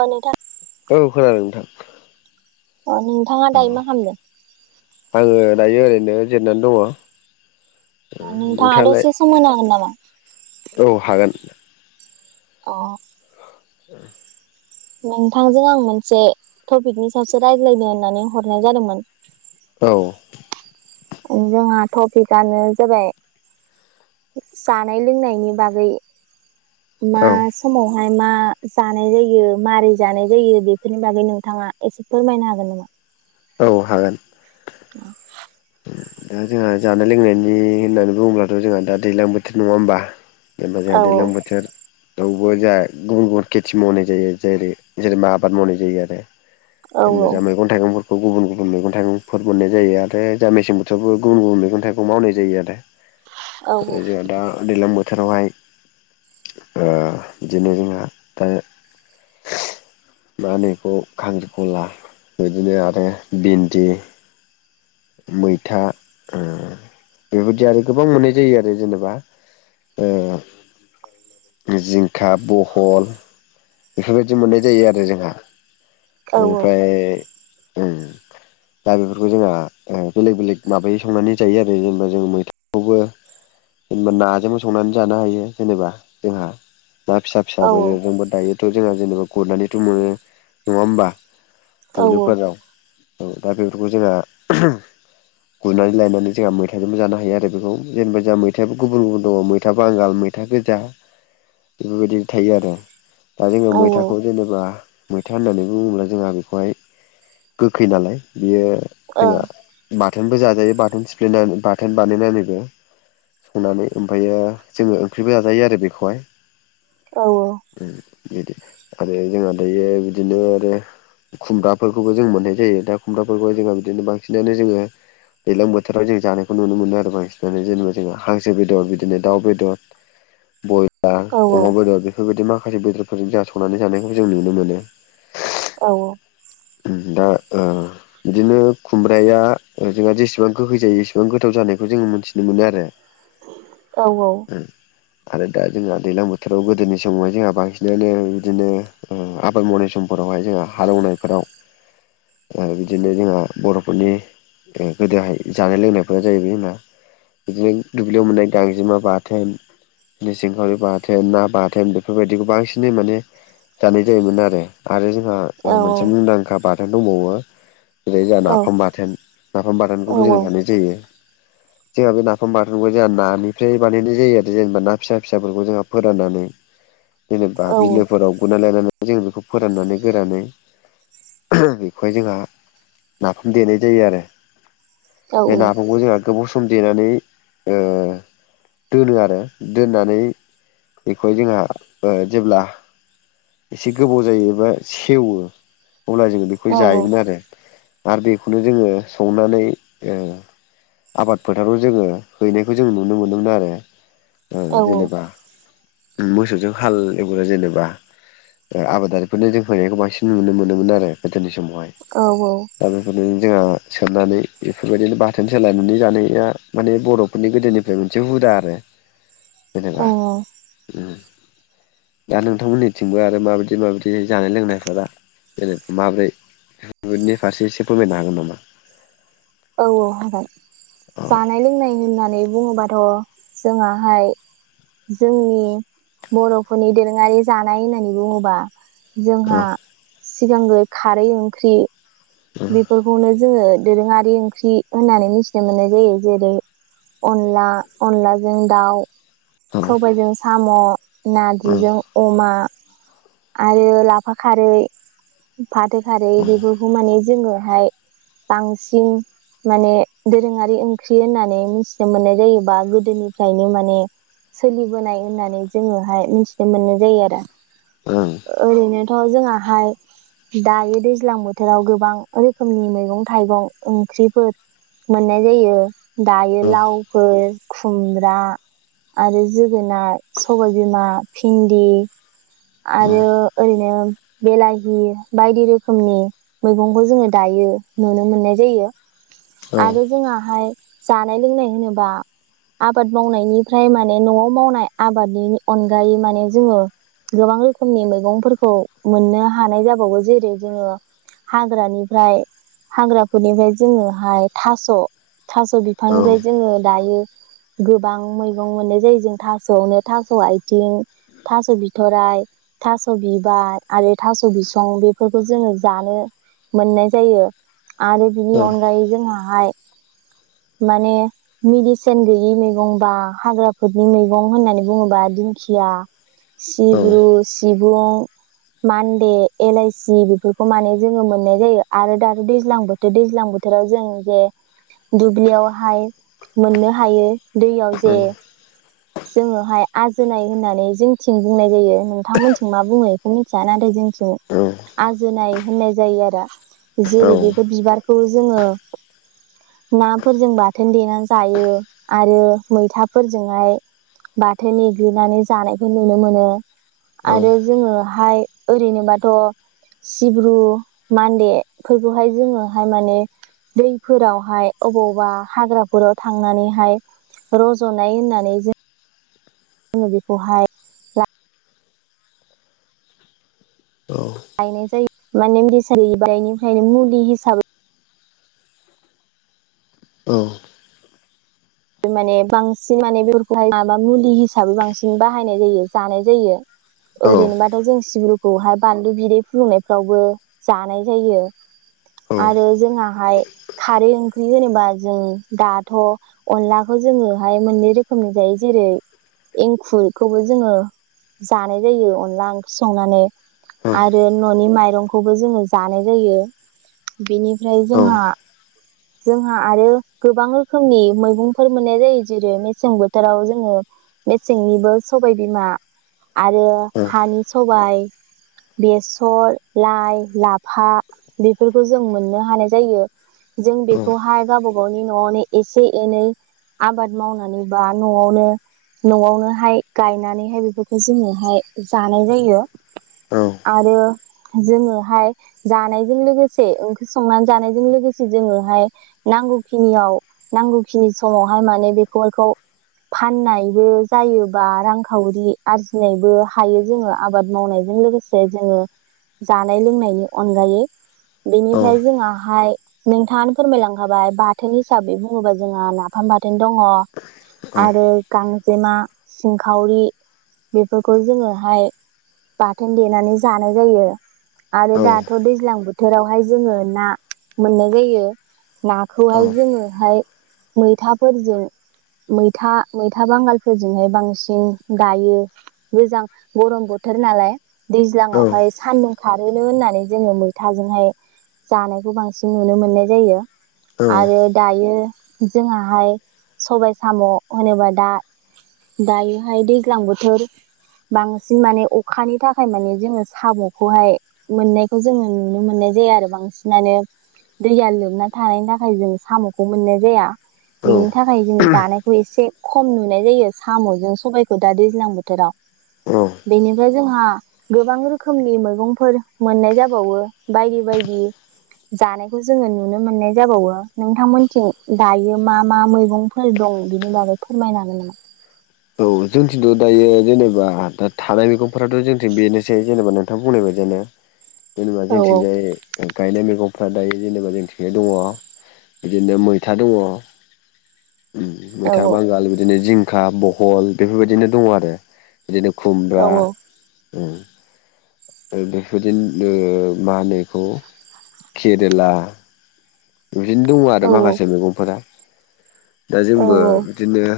औ नोंथां औ खोनादों नोंथां। ओ नोंथाङा औ दायो मा खालामदों? आङो दायो ओरैनो जिरनानै दङ। नोंथाङा नोंथाङालाय दसे सम होनो हागोन नामा? औ हागोन। अ' ओ नोंथांजों आं मोनसे टपिकनि सायावसो रायज्लायदों होननानै हरनाय जादोंमोन। औ जोंहा टपिकआनो जाबाय जानाय लोंनायनि बागै मा औ समावहाय मा जानाय जायो मारै जानाय जायो बेफोरनि बागै नोंथाङा एसे फोरमायनो हागोन नामा? औ हागोन। [inaudible] दा जोंहा जानाय लोंनायनि होननानै बुङोब्लाथ' जोंहा दा दैज्लां बोथोर नङा होमबा? जेनेबा जोंहा औ दैज्लां बोथोर दावबो जोंहा गुबुन गुबुन खेथि मावनाय जायो। जेरै जेनेबा आबाद मावनाय जायो आरो। औ जेनेबा जा मैगं थाइगंफोरखौ गुबुन गुबुन मैगं थाइगंफोर मोननाय जायो। आरो जा मेसें बोथोरावबो गुबुन गुबुन मैगं थाइखौ मावनाय जायो आरो। औ ओ जोंहा दा दैलां बोथोरावहाय ओ दिनै जोंहा दा मा होनो बिखौ खांख्रि खला बिदिनो आरो भिन्दि मैथा ओ बे बायदि आरो गोबां मोननाय जायो आरो। जेनेबा ओ जिंखा, बहल बेफोरबायदि मोननाय जायो आरो जोंहा। औ ओमफ्राय उम दा बेफोरखौ जोंहा ओ बेलेग बेलेग माबायै संनानै जायो आरो‌। जेनेबा जों मैथाखौबो जेनेबा नाजोंबो संनानै जानो हायो जेनेबा जोंहा। ना फिसा औ फिसाबो जोंबो दायोथ' जोंहा जेनेबा गुरनानैथ' मोनो नङा होमबा? औ दुब्लिफोराव औ दा बेफोरखौ जोंहा गुरनानै लायनानै जोंहा मैथाजबो जानो हायो आरो। बेखौ जेनेबा जहा मैथाबो गुबुन गुबुन दङ। मैथा बांगाल मै था गोजा बेफोरबायदि थायो आरो। दा जोङो औ मैथाखौ जेनेबा मैथा होननानै बुङोब्ला जोंहा बेखौहाय गोखै नालाय बियो औ जोंहा बाथोनबो जाजायो। बाथोन सिफ्लेनानै बाथोन बानायनानैबो संनानै ओमफायो जोङो ओंख्रिबो जाजायो आरो बेखौहाय। औ औ उम बेबादि आरो जोंहा दायो बिदिनो आरो खुमब्राफोरखौबो जों मोननाय जायो। दा खुमब्राफोरखौ जोंहा बिदिनो बांसिनानो जोङो दैलां बोथोराव जों जानायखौ नुनो मोनो आरो बांसिनानो। जेनेबा जोंहा हांसो बेदर बिदिनो दाउ बेदर बयलार, औ अमा बेदर बेफोरबायदि माखासे बेदरफोरजों जोंहा संनानै जानायखौबो जों नुनो मोनो। औ औ उम दा ओ बिदिनो खुमब्राया ओ जोंहा जेसेबां गोखै जायो एसेबां गोथाव जानायखौ जोङो मोनथिनो मोनो आरो। औ औ उम आरो दा जोंहा दैलां बोथोराव गोदोनि समावहाय जोंहा बांसिनानो बिदिनो ओ आबाद मावनाय समफोरावहाय जोंहा हालेवनायफोराव ओ बिदिनो जोंहा बर'फोरनि ओ गोदोहाय जानाय लोंनायफोरा जाहैबाय जोंना बिदिनो दुब्लियाव मोननाय गांजेमा बाथोन। मिसिंखावरि बाथोन, ना बाथोन बेफोरबायदिखौ बांसिनै माने जानाय जायोमोन आरो। आरो जोंहा ओ मोनसे मुंदांखा बाथोन दंबावो। जेरै जोंहा नाफाम बाथोन, नाफाम औ बाथोनखौबो जों जानाय जायो। जोंहा बे नाफाम बाथोनखौ जोंहा नानिफ्राय बानायनाय जायो आरो। जेनेबा ना फिसा फिसाफोरखौ जोंहा फोराननानै। जेनेबा औ बिलोफोराव गुरना लायनानै जों बेखौ फोराननानै गोरानै बेखौहाय जोंहा नाफाम देनाय जायो आरो औ बे नाफामखौ जोंहा गोबाव सम देनानै ओ दोनो आरो दोननानै बेखौहाय जोंहा ओ जेब्ला एसे गोबाव जायोबा सेवो अब्ला जोङो बेखौ जायोमोन आरो आरो बेखौनो जोङो संनानै ओ आबाद फोथाराव जोङो हैनायखौ जों नुनो मोनोमोन आरो। औ ओ जेनेबा उम मोसौजों हाल एवग्रा जेनेबा ओ आबादारिफोरनो जों फैनायखौ बांसिन नुनो मोनोमोन आर रो गोदोनि समावहाय। औ औ दा बेफोरनो जोंहा सोननानै बेफोरबायदिनो बाथोन सोलायनानै जानाया माने बर बे गोदोनिफ्राय मोनसे हुदा आरो औ जेनेबा दा नोंथांमोननिथिंबो आरो माबायदि माबायदि जानाय लोंनायफोरा जेनेबा माब्रै बेनि फारसे एसे फोरमायनो हागोन नामा? औ औ हागोन औ जानाय लोंनाय होननानै बुङोबाथ' जोंहाहाय जोंनि बर'फोरनि दोरोङारि जानाय होननानै बुङोबा औ जोंहा सिगांग्रो खारै ओंख्रि बेफोरखौनो जोङो दोरोङारि ओंख्रि होननानै मिथिनो मोननाय जायो जेरै - अनला अनलाजों दाउ औ सबाइजों साम' औ नारजिजों अमा आरो लाफा खारै फाथो खारै औ बेफोरखौ माने जोङो हाय बांसिन माने दोरोङारि ओंख्रि होननानै मिथिनो मोननाय जायोबा गोदोनिफ्रायनो माने सोलिबोनाय होननानै जोङोहाय मिथिनो मोननाय जायो आरो उम ओरैनोथ' जोंहाहाय दायो दैज्लां बोथोराव गोबां रोखोमनि मैगं थाइगं ओंख्रिफोर मोननाय जायो दायो लाउफोर खुमब्रा आरो जोगोनार सबाइबिमा भिन्दि आरो ओरैनो बिलाहि बायदि रोखोमनि मैगंखौ जोङो दायो नुनो मोननाय जायो आरो जोंहाहाय जानाय लोंनाय होनोब्ला आबाद मावनायनिफ्राय माने न'आव मावनाय आबादनि अनगायै माने जोङो गोबां रोखोमनि मैगंफोरखौ मोननो हानाय जाबावो जेरै जोङो हाग्रानिफ्राय हाग्राफोरनिफ्राय जोङोहाय थास' थास' बि फांनिफ्राय जोंङो दायो। गोबां मैगं मोननाय जायो जों थास'आवनो थास' आथिं थास' बिथ'राइ थास' बिबार आरो थास' बिसं बेफोरखौ जोङो जानो मोननाय जायो आरो बिनि अनगायै जोंहाहाय माने मेदिसिन गैयि मैगं बा हाग्राफोरनि मैगं होननानै बुङोबा दिंखिया सिब्रु सिबुं मान्दे, एलाइसि बेफोरखौ माने जोङो मोननाय जायो आरो दाथ' दैज्लां बो थोर दैज्लां बोथोराव जों जे दुब्लियावहाय मोननो हायो दैयाव जे जोङोहाय आजोननाय होननानै जोंनिथिं बुंनाय जायो। नोंथांमोनथिं मा बुङो बेखौ मिथिया नाथाय जोंनिथिं आजोनाय होननाय जायो आरो जेरै बेफोर बिबारखौ जोङो नाफोरजों बाथोन देनानै जायो आरो मैथाफोरजोंहाय बाथोन देग्लिनानै जानायखौ नुनो मोनो आरो जोङोहाय ओरैनोबाथ' सिब्रु मान्देफोरखौहाय जोङोहाय माने दैफोरावहाय अबावबा हाग्राफोराव थांनानैहाय रज'नाय होननानै जों जोङो बेखौहाय औ बायनाय जायो माने [unintelligible] मुलि हिसाबै औ माने बांसिन माने बेफोरखौहाय माबा मुलि हिसाबै बांसिन बाहायनाय जायो जानाय जायो। ओरैनोबाथ' जों सिब्रुखौहाय बानलु बिदै फुदुंनायफ्रावबो जानाय जायो। आरो जोंहाहाय खारै ओंख्रि होनोबा जों दाथ' अनलाखौ जोङोहाय मोननै रोखोमनि जायो जेरै एंखुरखौबो जोङो जानाय जायो अनला ओंख्रि संनानै आरो न'नि माइरंखौबो जोङो जानाय जायो बेनिफ्राय जोंहा-जोंहा आरो गोबां रोखोमनि मैं मुंफोर मोननाय जायो जेरै मेसें बोथोराव जोङो मेसेंनिबो सबायबिमा आरो हानि सबाय बेसर लाइ लाफा बेफोरखौ जों मोननो हानाय जायो जों बेखौहाय गावबा गावनि न'आवनो एसे एनै आबाद मावनानैबा न'आवनो न'आवनोहाय गायनानैहाय बेफोरखौ जोङोहाय जानाय जायो औ आरो जोङोहाय जानायजों लोगोसे ओंख्रि संनानै जानायजों लोगोसे जोङोहाय नांगौखिनियाव नांगौखिनि समावहाय माने बेफोरखौ फाननायबो जायोबा रांखावरि आरजिनायबो हायो जोङो आबाद मावनायजों लोगोसे जे जोङो जानाय लोंनायनि अनगायै बेनिफ्राय जोंङाहाय नोंथाङानो फोरमायलांखाबाय बाथोन हिसाबै बुङोबा जोंहा ना अम बाथोन दंङ आरो गांजेमा सिंखावरि बेफोरखौ जोङोहाय बाथोन देनानै जानाय जायो आरो दाथ' दैज्लां बोथोरावहाय जोङो ना मोननाय जायो ना खौहाय जोङोहाय मैथाफोरजों मैथा-मैथा बांगालफोरजोंहाय बांसिन गायो गोजां गरम बोथोर नालाय दैज्लां आवहाय सान्दुं खारोनो होननानै जोङो मैथाजोंहाय जानायखौ बांसिन नुनो मोननाय जायो आरो दायो जोंङाहाय सबाय साम' होनोबा दा दायोहाय दैज्लां बोथोर बांसिन माने अखानि थाखाय माने जोङो साम'खौहाय मोननायखौ जोङो नुनो मोननाय जाया आरो बांसिनानो दैया लोबाथाय नाथाय जों साम'खौ मोननाय जाया बेनि था खायनो जानायखौ एसे खम नुनाय जायो साम'जों सबायाइखौ दा दैज्लां बोथोराव बेनिफ्राय जोंहा गोबां रोखोमनि मैगंफोर मोननाय जाबावो बायदि-बायदि जानायखौ जोङो नुनो मोननाय जाबावो नोंथांमोनथिं हायो मा-मा मैगंफोर दं बिनि बागै फोरमायनो हागोन नामा औ जोंथिंथ' दायो जेनेबा दा थानाय मैगंफोराथ' जोंथिं बेनोसै जेनेबा नोंथां बुंनाय बायदिनो जेनेबा औ जोंथिंजाय गायनाय मैगंफ्रा दायो जेनेबा जोंथिंहाय दङ बिदिनो मैथा दङ औ मैथा बांगाल बिदिनो जिंखा बहल बेफोरबायदिनो दङ आरो बिदिनो औ खुमब्रा ओ ओ बेफोरदि ओ मा होनो एखौ केरेला बिदिनो दङ आरो माखासे औ मैगंफोरा। दा औ जोंबो बिदिनो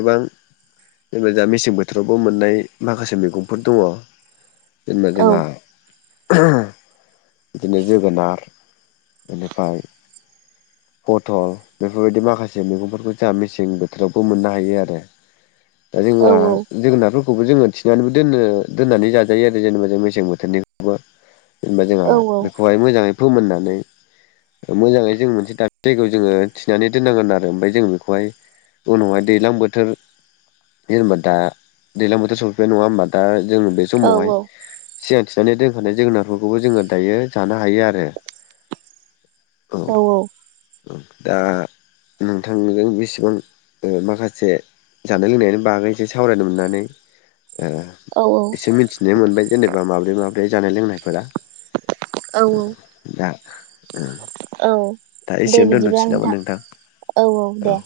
गोबां जेनेबा दा मेसें बोथोरावबो मोननाय माखासे मैगंफोर दङ। जेनेबा औ जोंहा ओ बिदिनो जोगोनार बेनिफ्राय पथल बेफोरबायदि माखासे मैगंफोरखौ जोंहा मेसें बोथोरावबो मोननो हायो आरो दा औ जोंहा जोंनाथ खौबो जोङो थिनानै दोनो दोननानै जाजायो आरो जेनेबा जों मेसें बोथोरनिखौबो जेनबा जोंहा औ बेखौहाय मोजाङै फोमोननानै मोजाङै जों मोनसे दाबसे जायगायाव जोङो थिनानै दोननांगोन आरो ओमफ्राय जोंङो बेखौहाय उनावहाय दैज्लां बोथोर जेनेबा दा दैज्लां बोथोर सफैनाय नङा होमबा दा जोङो बे समावहाय सिगां थिनानै दोनखानाय जोगोनारफोरखौबो जोङो दायो जानो हायो आरो औ औ ओ दा नोंथांजों बेसेबां ओ माखासे जानाय लोंनायानो बागै एसे सावरायनो मोननानै ओ औ औ। एसे मिन्थिनाय मोनबाय जेनेबा माब्रै माब्रै जानाय लोंनायफोरा। औ उम दा उम औ दे बिदिब्ला नोंथां। औ औ दे।